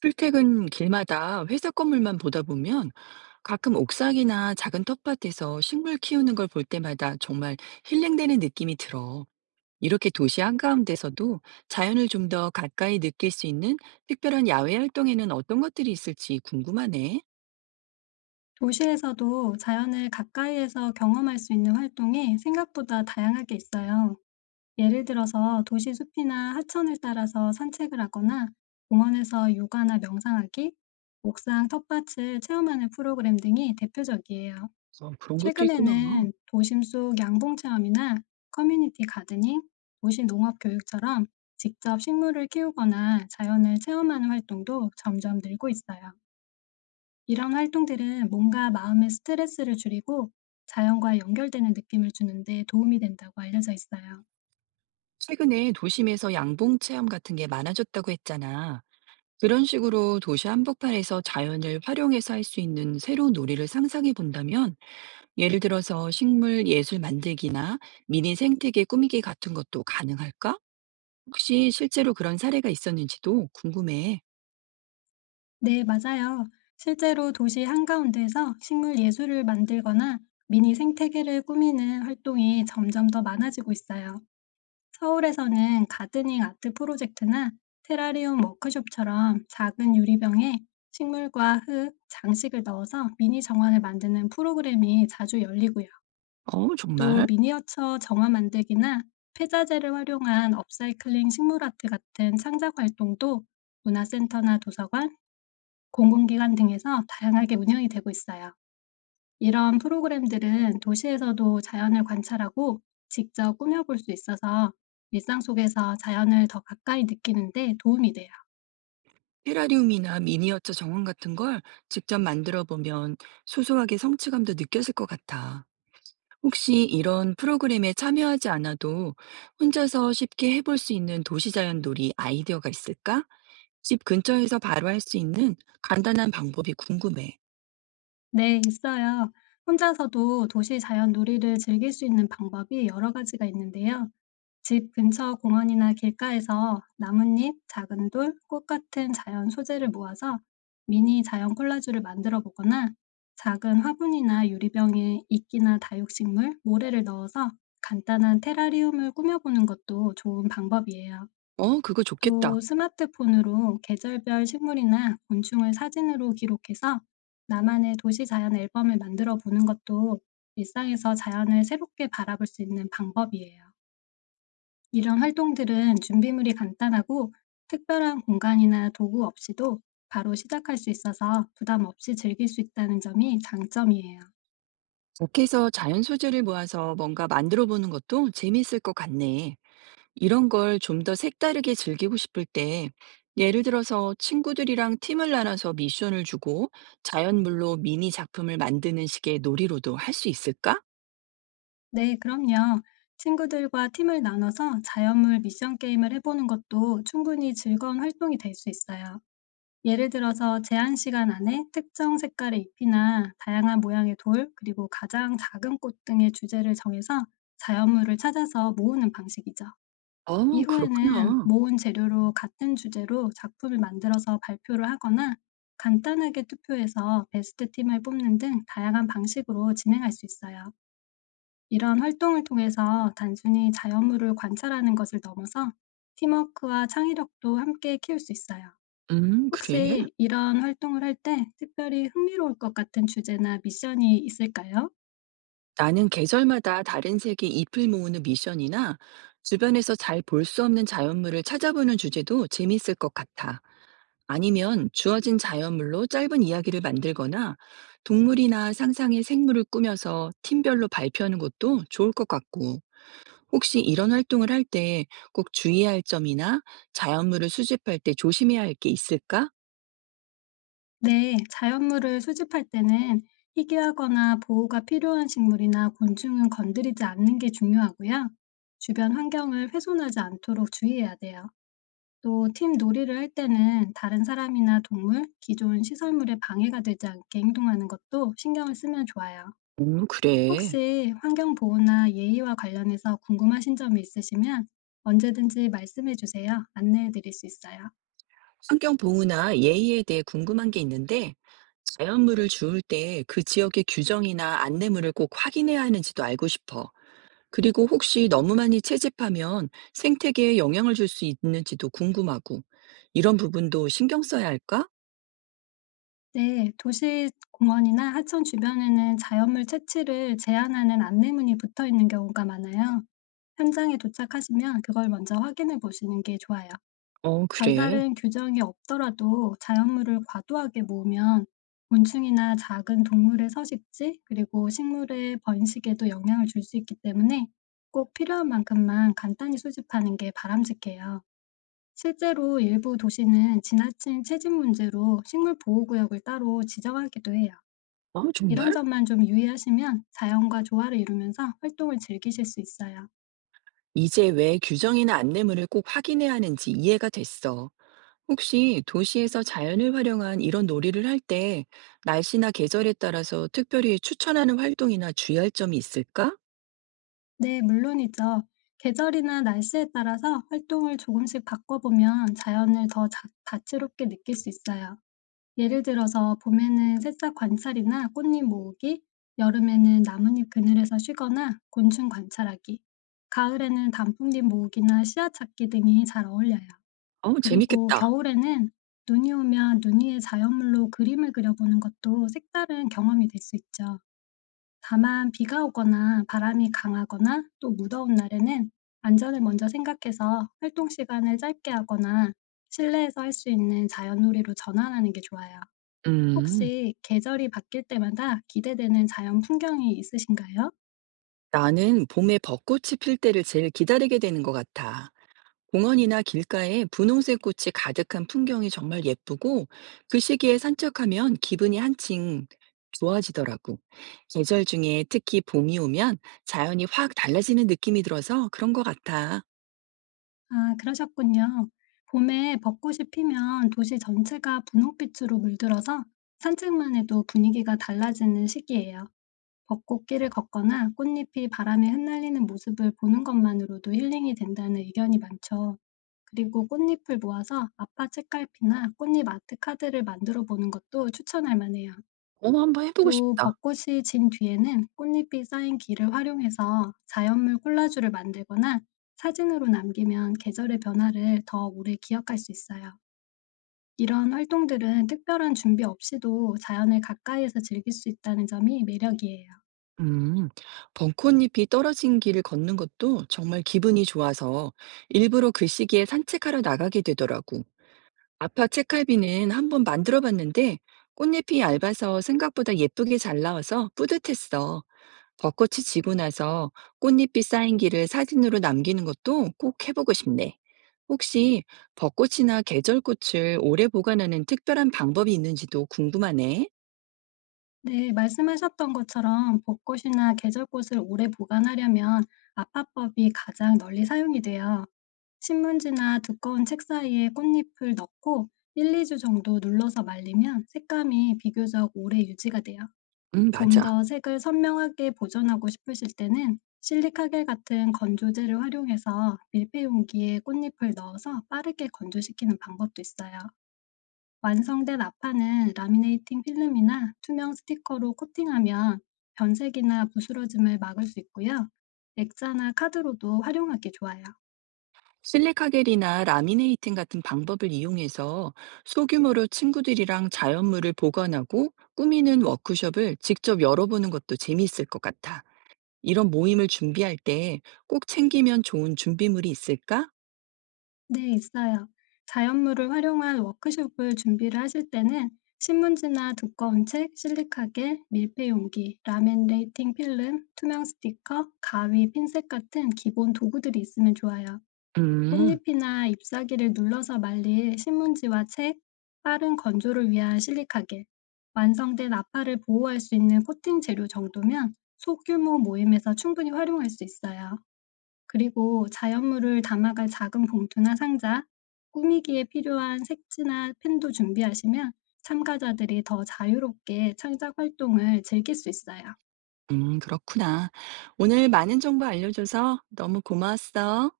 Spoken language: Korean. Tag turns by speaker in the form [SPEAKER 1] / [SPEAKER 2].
[SPEAKER 1] 출퇴근 길마다 회사 건물만 보다 보면 가끔 옥상이나 작은 텃밭에서 식물 키우는 걸 볼 때마다 정말 힐링되는 느낌이 들어. 이렇게 도시 한가운데서도 자연을 좀 더 가까이 느낄 수 있는 특별한 야외 활동에는 어떤 것들이 있을지 궁금하네.
[SPEAKER 2] 도시에서도 자연을 가까이에서 경험할 수 있는 활동이 생각보다 다양하게 있어요. 예를 들어서 도시 숲이나 하천을 따라서 산책을 하거나 공원에서 요가나 명상하기, 옥상 텃밭을 체험하는 프로그램 등이 대표적이에요.
[SPEAKER 1] 아, 그런 것도 있구나.
[SPEAKER 2] 최근에는 도심 속 양봉 체험이나 커뮤니티 가드닝, 도시 농업 교육처럼 직접 식물을 키우거나 자연을 체험하는 활동도 점점 늘고 있어요. 이런 활동들은 몸과 마음의 스트레스를 줄이고 자연과 연결되는 느낌을 주는데 도움이 된다고 알려져 있어요.
[SPEAKER 1] 최근에 도심에서 양봉 체험 같은 게 많아졌다고 했잖아. 그런 식으로 도시 한복판에서 자연을 활용해서 할 수 있는 새로운 놀이를 상상해 본다면 예를 들어서 식물 예술 만들기나 미니 생태계 꾸미기 같은 것도 가능할까? 혹시 실제로 그런 사례가 있었는지도 궁금해.
[SPEAKER 2] 네, 맞아요. 실제로 도시 한가운데에서 식물 예술을 만들거나 미니 생태계를 꾸미는 활동이 점점 더 많아지고 있어요. 서울에서는 가드닝 아트 프로젝트나 테라리움 워크숍처럼 작은 유리병에 식물과 흙, 장식을 넣어서 미니 정원을 만드는 프로그램이 자주 열리고요.
[SPEAKER 1] 어,
[SPEAKER 2] 또
[SPEAKER 1] 정말?
[SPEAKER 2] 미니어처 정화 만들기나 폐자재를 활용한 업사이클링 식물 아트 같은 창작 활동도 문화센터나 도서관, 공공기관 등에서 다양하게 운영이 되고 있어요. 이런 프로그램들은 도시에서도 자연을 관찰하고 직접 꾸며볼 수 있어서 일상 속에서 자연을 더 가까이 느끼는 데 도움이 돼요.
[SPEAKER 1] 테라리움이나 미니어처 정원 같은 걸 직접 만들어 보면 소소하게 성취감도 느껴질 것 같아. 혹시 이런 프로그램에 참여하지 않아도 혼자서 쉽게 해볼 수 있는 도시자연 놀이 아이디어가 있을까? 집 근처에서 바로 할 수 있는 간단한 방법이 궁금해.
[SPEAKER 2] 네, 있어요. 혼자서도 도시 자연 놀이를 즐길 수 있는 방법이 여러 가지가 있는데요. 집 근처 공원이나 길가에서 나뭇잎, 작은 돌, 꽃 같은 자연 소재를 모아서 미니 자연 콜라주를 만들어 보거나 작은 화분이나 유리병에 이끼나 다육식물, 모래를 넣어서 간단한 테라리움을 꾸며보는 것도 좋은 방법이에요.
[SPEAKER 1] 어, 그거 좋겠다.
[SPEAKER 2] 또 스마트폰으로 계절별 식물이나 곤충을 사진으로 기록해서 나만의 도시 자연 앨범을 만들어 보는 것도 일상에서 자연을 새롭게 바라볼 수 있는 방법이에요. 이런 활동들은 준비물이 간단하고 특별한 공간이나 도구 없이도 바로 시작할 수 있어서 부담 없이 즐길 수 있다는 점이 장점이에요.
[SPEAKER 1] 밖에서 자연 소재를 모아서 뭔가 만들어 보는 것도 재미있을 것 같네. 이런 걸 좀 더 색다르게 즐기고 싶을 때, 예를 들어서 친구들이랑 팀을 나눠서 미션을 주고 자연물로 미니 작품을 만드는 식의 놀이로도 할 수 있을까?
[SPEAKER 2] 네, 그럼요. 친구들과 팀을 나눠서 자연물 미션 게임을 해보는 것도 충분히 즐거운 활동이 될 수 있어요. 예를 들어서 제한 시간 안에 특정 색깔의 잎이나 다양한 모양의 돌, 그리고 가장 작은 꽃 등의 주제를 정해서 자연물을 찾아서 모으는 방식이죠.
[SPEAKER 1] 어,
[SPEAKER 2] 이후에는
[SPEAKER 1] 그렇구나.
[SPEAKER 2] 모은 재료로 같은 주제로 작품을 만들어서 발표를 하거나 간단하게 투표해서 베스트 팀을 뽑는 등 다양한 방식으로 진행할 수 있어요. 이런 활동을 통해서 단순히 자연물을 관찰하는 것을 넘어서 팀워크와 창의력도 함께 키울 수 있어요.
[SPEAKER 1] 그래.
[SPEAKER 2] 혹시 이런 활동을 할 때 특별히 흥미로울 것 같은 주제나 미션이 있을까요?
[SPEAKER 1] 나는 계절마다 다른 색의 잎을 모으는 미션이나 주변에서 잘 볼 수 없는 자연물을 찾아보는 주제도 재밌을 것 같아. 아니면 주어진 자연물로 짧은 이야기를 만들거나 동물이나 상상의 생물을 꾸며서 팀별로 발표하는 것도 좋을 것 같고, 혹시 이런 활동을 할 때 꼭 주의해야 할 점이나 자연물을 수집할 때 조심해야 할 게 있을까?
[SPEAKER 2] 네, 자연물을 수집할 때는 희귀하거나 보호가 필요한 식물이나 곤충은 건드리지 않는 게 중요하고요. 주변 환경을 훼손하지 않도록 주의해야 돼요. 또 팀 놀이를 할 때는 다른 사람이나 동물, 기존 시설물에 방해가 되지 않게 행동하는 것도 신경을 쓰면 좋아요.
[SPEAKER 1] 그래.
[SPEAKER 2] 혹시 환경 보호나 예의와 관련해서 궁금하신 점이 있으시면 언제든지 말씀해 주세요. 안내해 드릴 수 있어요.
[SPEAKER 1] 환경 보호나 예의에 대해 궁금한 게 있는데, 자연물을 주울 때 그 지역의 규정이나 안내물을 꼭 확인해야 하는지도 알고 싶어. 그리고 혹시 너무 많이 채집하면 생태계에 영향을 줄 수 있는지도 궁금하고, 이런 부분도 신경 써야 할까?
[SPEAKER 2] 네, 도시 공원이나 하천 주변에는 자연물 채취를 제한하는 안내문이 붙어 있는 경우가 많아요. 현장에 도착하시면 그걸 먼저 확인해 보시는 게 좋아요.
[SPEAKER 1] 어, 그래.
[SPEAKER 2] 별다른 규정이 없더라도 자연물을 과도하게 모으면 곤충이나 작은 동물의 서식지, 그리고 식물의 번식에도 영향을 줄 수 있기 때문에 꼭 필요한 만큼만 간단히 수집하는 게 바람직해요. 실제로 일부 도시는 지나친 채집 문제로 식물 보호구역을 따로 지정하기도 해요.
[SPEAKER 1] 어,
[SPEAKER 2] 이런
[SPEAKER 1] 정말?
[SPEAKER 2] 점만 좀 유의하시면 자연과 조화를 이루면서 활동을 즐기실 수 있어요.
[SPEAKER 1] 이제 왜 규정이나 안내물을 꼭 확인해야 하는지 이해가 됐어. 혹시 도시에서 자연을 활용한 이런 놀이를 할 때 날씨나 계절에 따라서 특별히 추천하는 활동이나 주의할 점이 있을까?
[SPEAKER 2] 네, 물론이죠. 계절이나 날씨에 따라서 활동을 조금씩 바꿔보면 자연을 더 다채롭게 느낄 수 있어요. 예를 들어서 봄에는 새싹 관찰이나 꽃잎 모으기, 여름에는 나뭇잎 그늘에서 쉬거나 곤충 관찰하기, 가을에는 단풍잎 모으기나 씨앗 찾기 등이 잘 어울려요.
[SPEAKER 1] 어,
[SPEAKER 2] 그리고
[SPEAKER 1] 재밌겠다.
[SPEAKER 2] 겨울에는 눈이 오면 눈 위에 자연물로 그림을 그려보는 것도 색다른 경험이 될 수 있죠. 다만 비가 오거나 바람이 강하거나 또 무더운 날에는 안전을 먼저 생각해서 활동 시간을 짧게 하거나 실내에서 할 수 있는 자연놀이로 전환하는 게 좋아요.
[SPEAKER 1] 음,
[SPEAKER 2] 혹시 계절이 바뀔 때마다 기대되는 자연 풍경이 있으신가요?
[SPEAKER 1] 나는 봄에 벚꽃이 필 때를 제일 기다리게 되는 것 같아. 공원이나 길가에 분홍색 꽃이 가득한 풍경이 정말 예쁘고 그 시기에 산책하면 기분이 한층 좋아지더라고. 계절 중에 특히 봄이 오면 자연이 확 달라지는 느낌이 들어서 그런 것 같아.
[SPEAKER 2] 아, 그러셨군요. 봄에 벚꽃이 피면 도시 전체가 분홍빛으로 물들어서 산책만 해도 분위기가 달라지는 시기예요. 벚꽃길을 걷거나 꽃잎이 바람에 흩날리는 모습을 보는 것만으로도 힐링이 된다는 의견이 많죠. 그리고 꽃잎을 모아서 아파 책갈피나 꽃잎 아트 카드를 만들어 보는 것도 추천할 만해요.
[SPEAKER 1] 어, 한번 해보고
[SPEAKER 2] 또
[SPEAKER 1] 싶다.
[SPEAKER 2] 벚꽃이 진 뒤에는 꽃잎이 쌓인 길을 활용해서 자연물 콜라주를 만들거나 사진으로 남기면 계절의 변화를 더 오래 기억할 수 있어요. 이런 활동들은 특별한 준비 없이도 자연을 가까이에서 즐길 수 있다는 점이 매력이에요.
[SPEAKER 1] 음, 벚꽃잎이 떨어진 길을 걷는 것도 정말 기분이 좋아서 일부러 그 시기에 산책하러 나가게 되더라고. 아파 책갈비는 한번 만들어 봤는데 꽃잎이 얇아서 생각보다 예쁘게 잘 나와서 뿌듯했어. 벚꽃이 지고 나서 꽃잎이 쌓인 길을 사진으로 남기는 것도 꼭 해보고 싶네. 혹시 벚꽃이나 계절꽃을 오래 보관하는 특별한 방법이 있는지도 궁금하네.
[SPEAKER 2] 네, 말씀하셨던 것처럼 벚꽃이나 계절꽃을 오래 보관하려면 아파법이 가장 널리 사용이 돼요. 신문지나 두꺼운 책 사이에 꽃잎을 넣고 1, 2주 정도 눌러서 말리면 색감이 비교적 오래 유지가 돼요. 좀
[SPEAKER 1] 맞아.
[SPEAKER 2] 더 색을 선명하게 보존하고 싶으실 때는 실리카겔 같은 건조제를 활용해서 밀폐 용기에 꽃잎을 넣어서 빠르게 건조시키는 방법도 있어요. 완성된 아판은 라미네이팅 필름이나 투명 스티커로 코팅하면 변색이나 부스러짐을 막을 수 있고요. 액자나 카드로도 활용하기 좋아요.
[SPEAKER 1] 실리카겔이나 라미네이팅 같은 방법을 이용해서 소규모로 친구들이랑 자연물을 보관하고 꾸미는 워크숍을 직접 열어보는 것도 재미있을 것 같아. 이런 모임을 준비할 때 꼭 챙기면 좋은 준비물이 있을까?
[SPEAKER 2] 네, 있어요. 자연물을 활용한 워크숍을 준비를 하실 때는 신문지나 두꺼운 책, 실리카겔, 밀폐용기, 라미네이팅 필름, 투명 스티커, 가위, 핀셋 같은 기본 도구들이 있으면 좋아요.
[SPEAKER 1] 음,
[SPEAKER 2] 꽃잎이나 잎사귀를 눌러서 말릴 신문지와 책, 빠른 건조를 위한 실리카겔, 완성된 아파를 보호할 수 있는 코팅 재료 정도면 소규모 모임에서 충분히 활용할 수 있어요. 그리고 자연물을 담아갈 작은 봉투나 상자, 꾸미기에 필요한 색지나 펜도 준비하시면 참가자들이 더 자유롭게 창작 활동을 즐길 수 있어요.
[SPEAKER 1] 음, 그렇구나. 오늘 많은 정보 알려줘서 너무 고마웠어.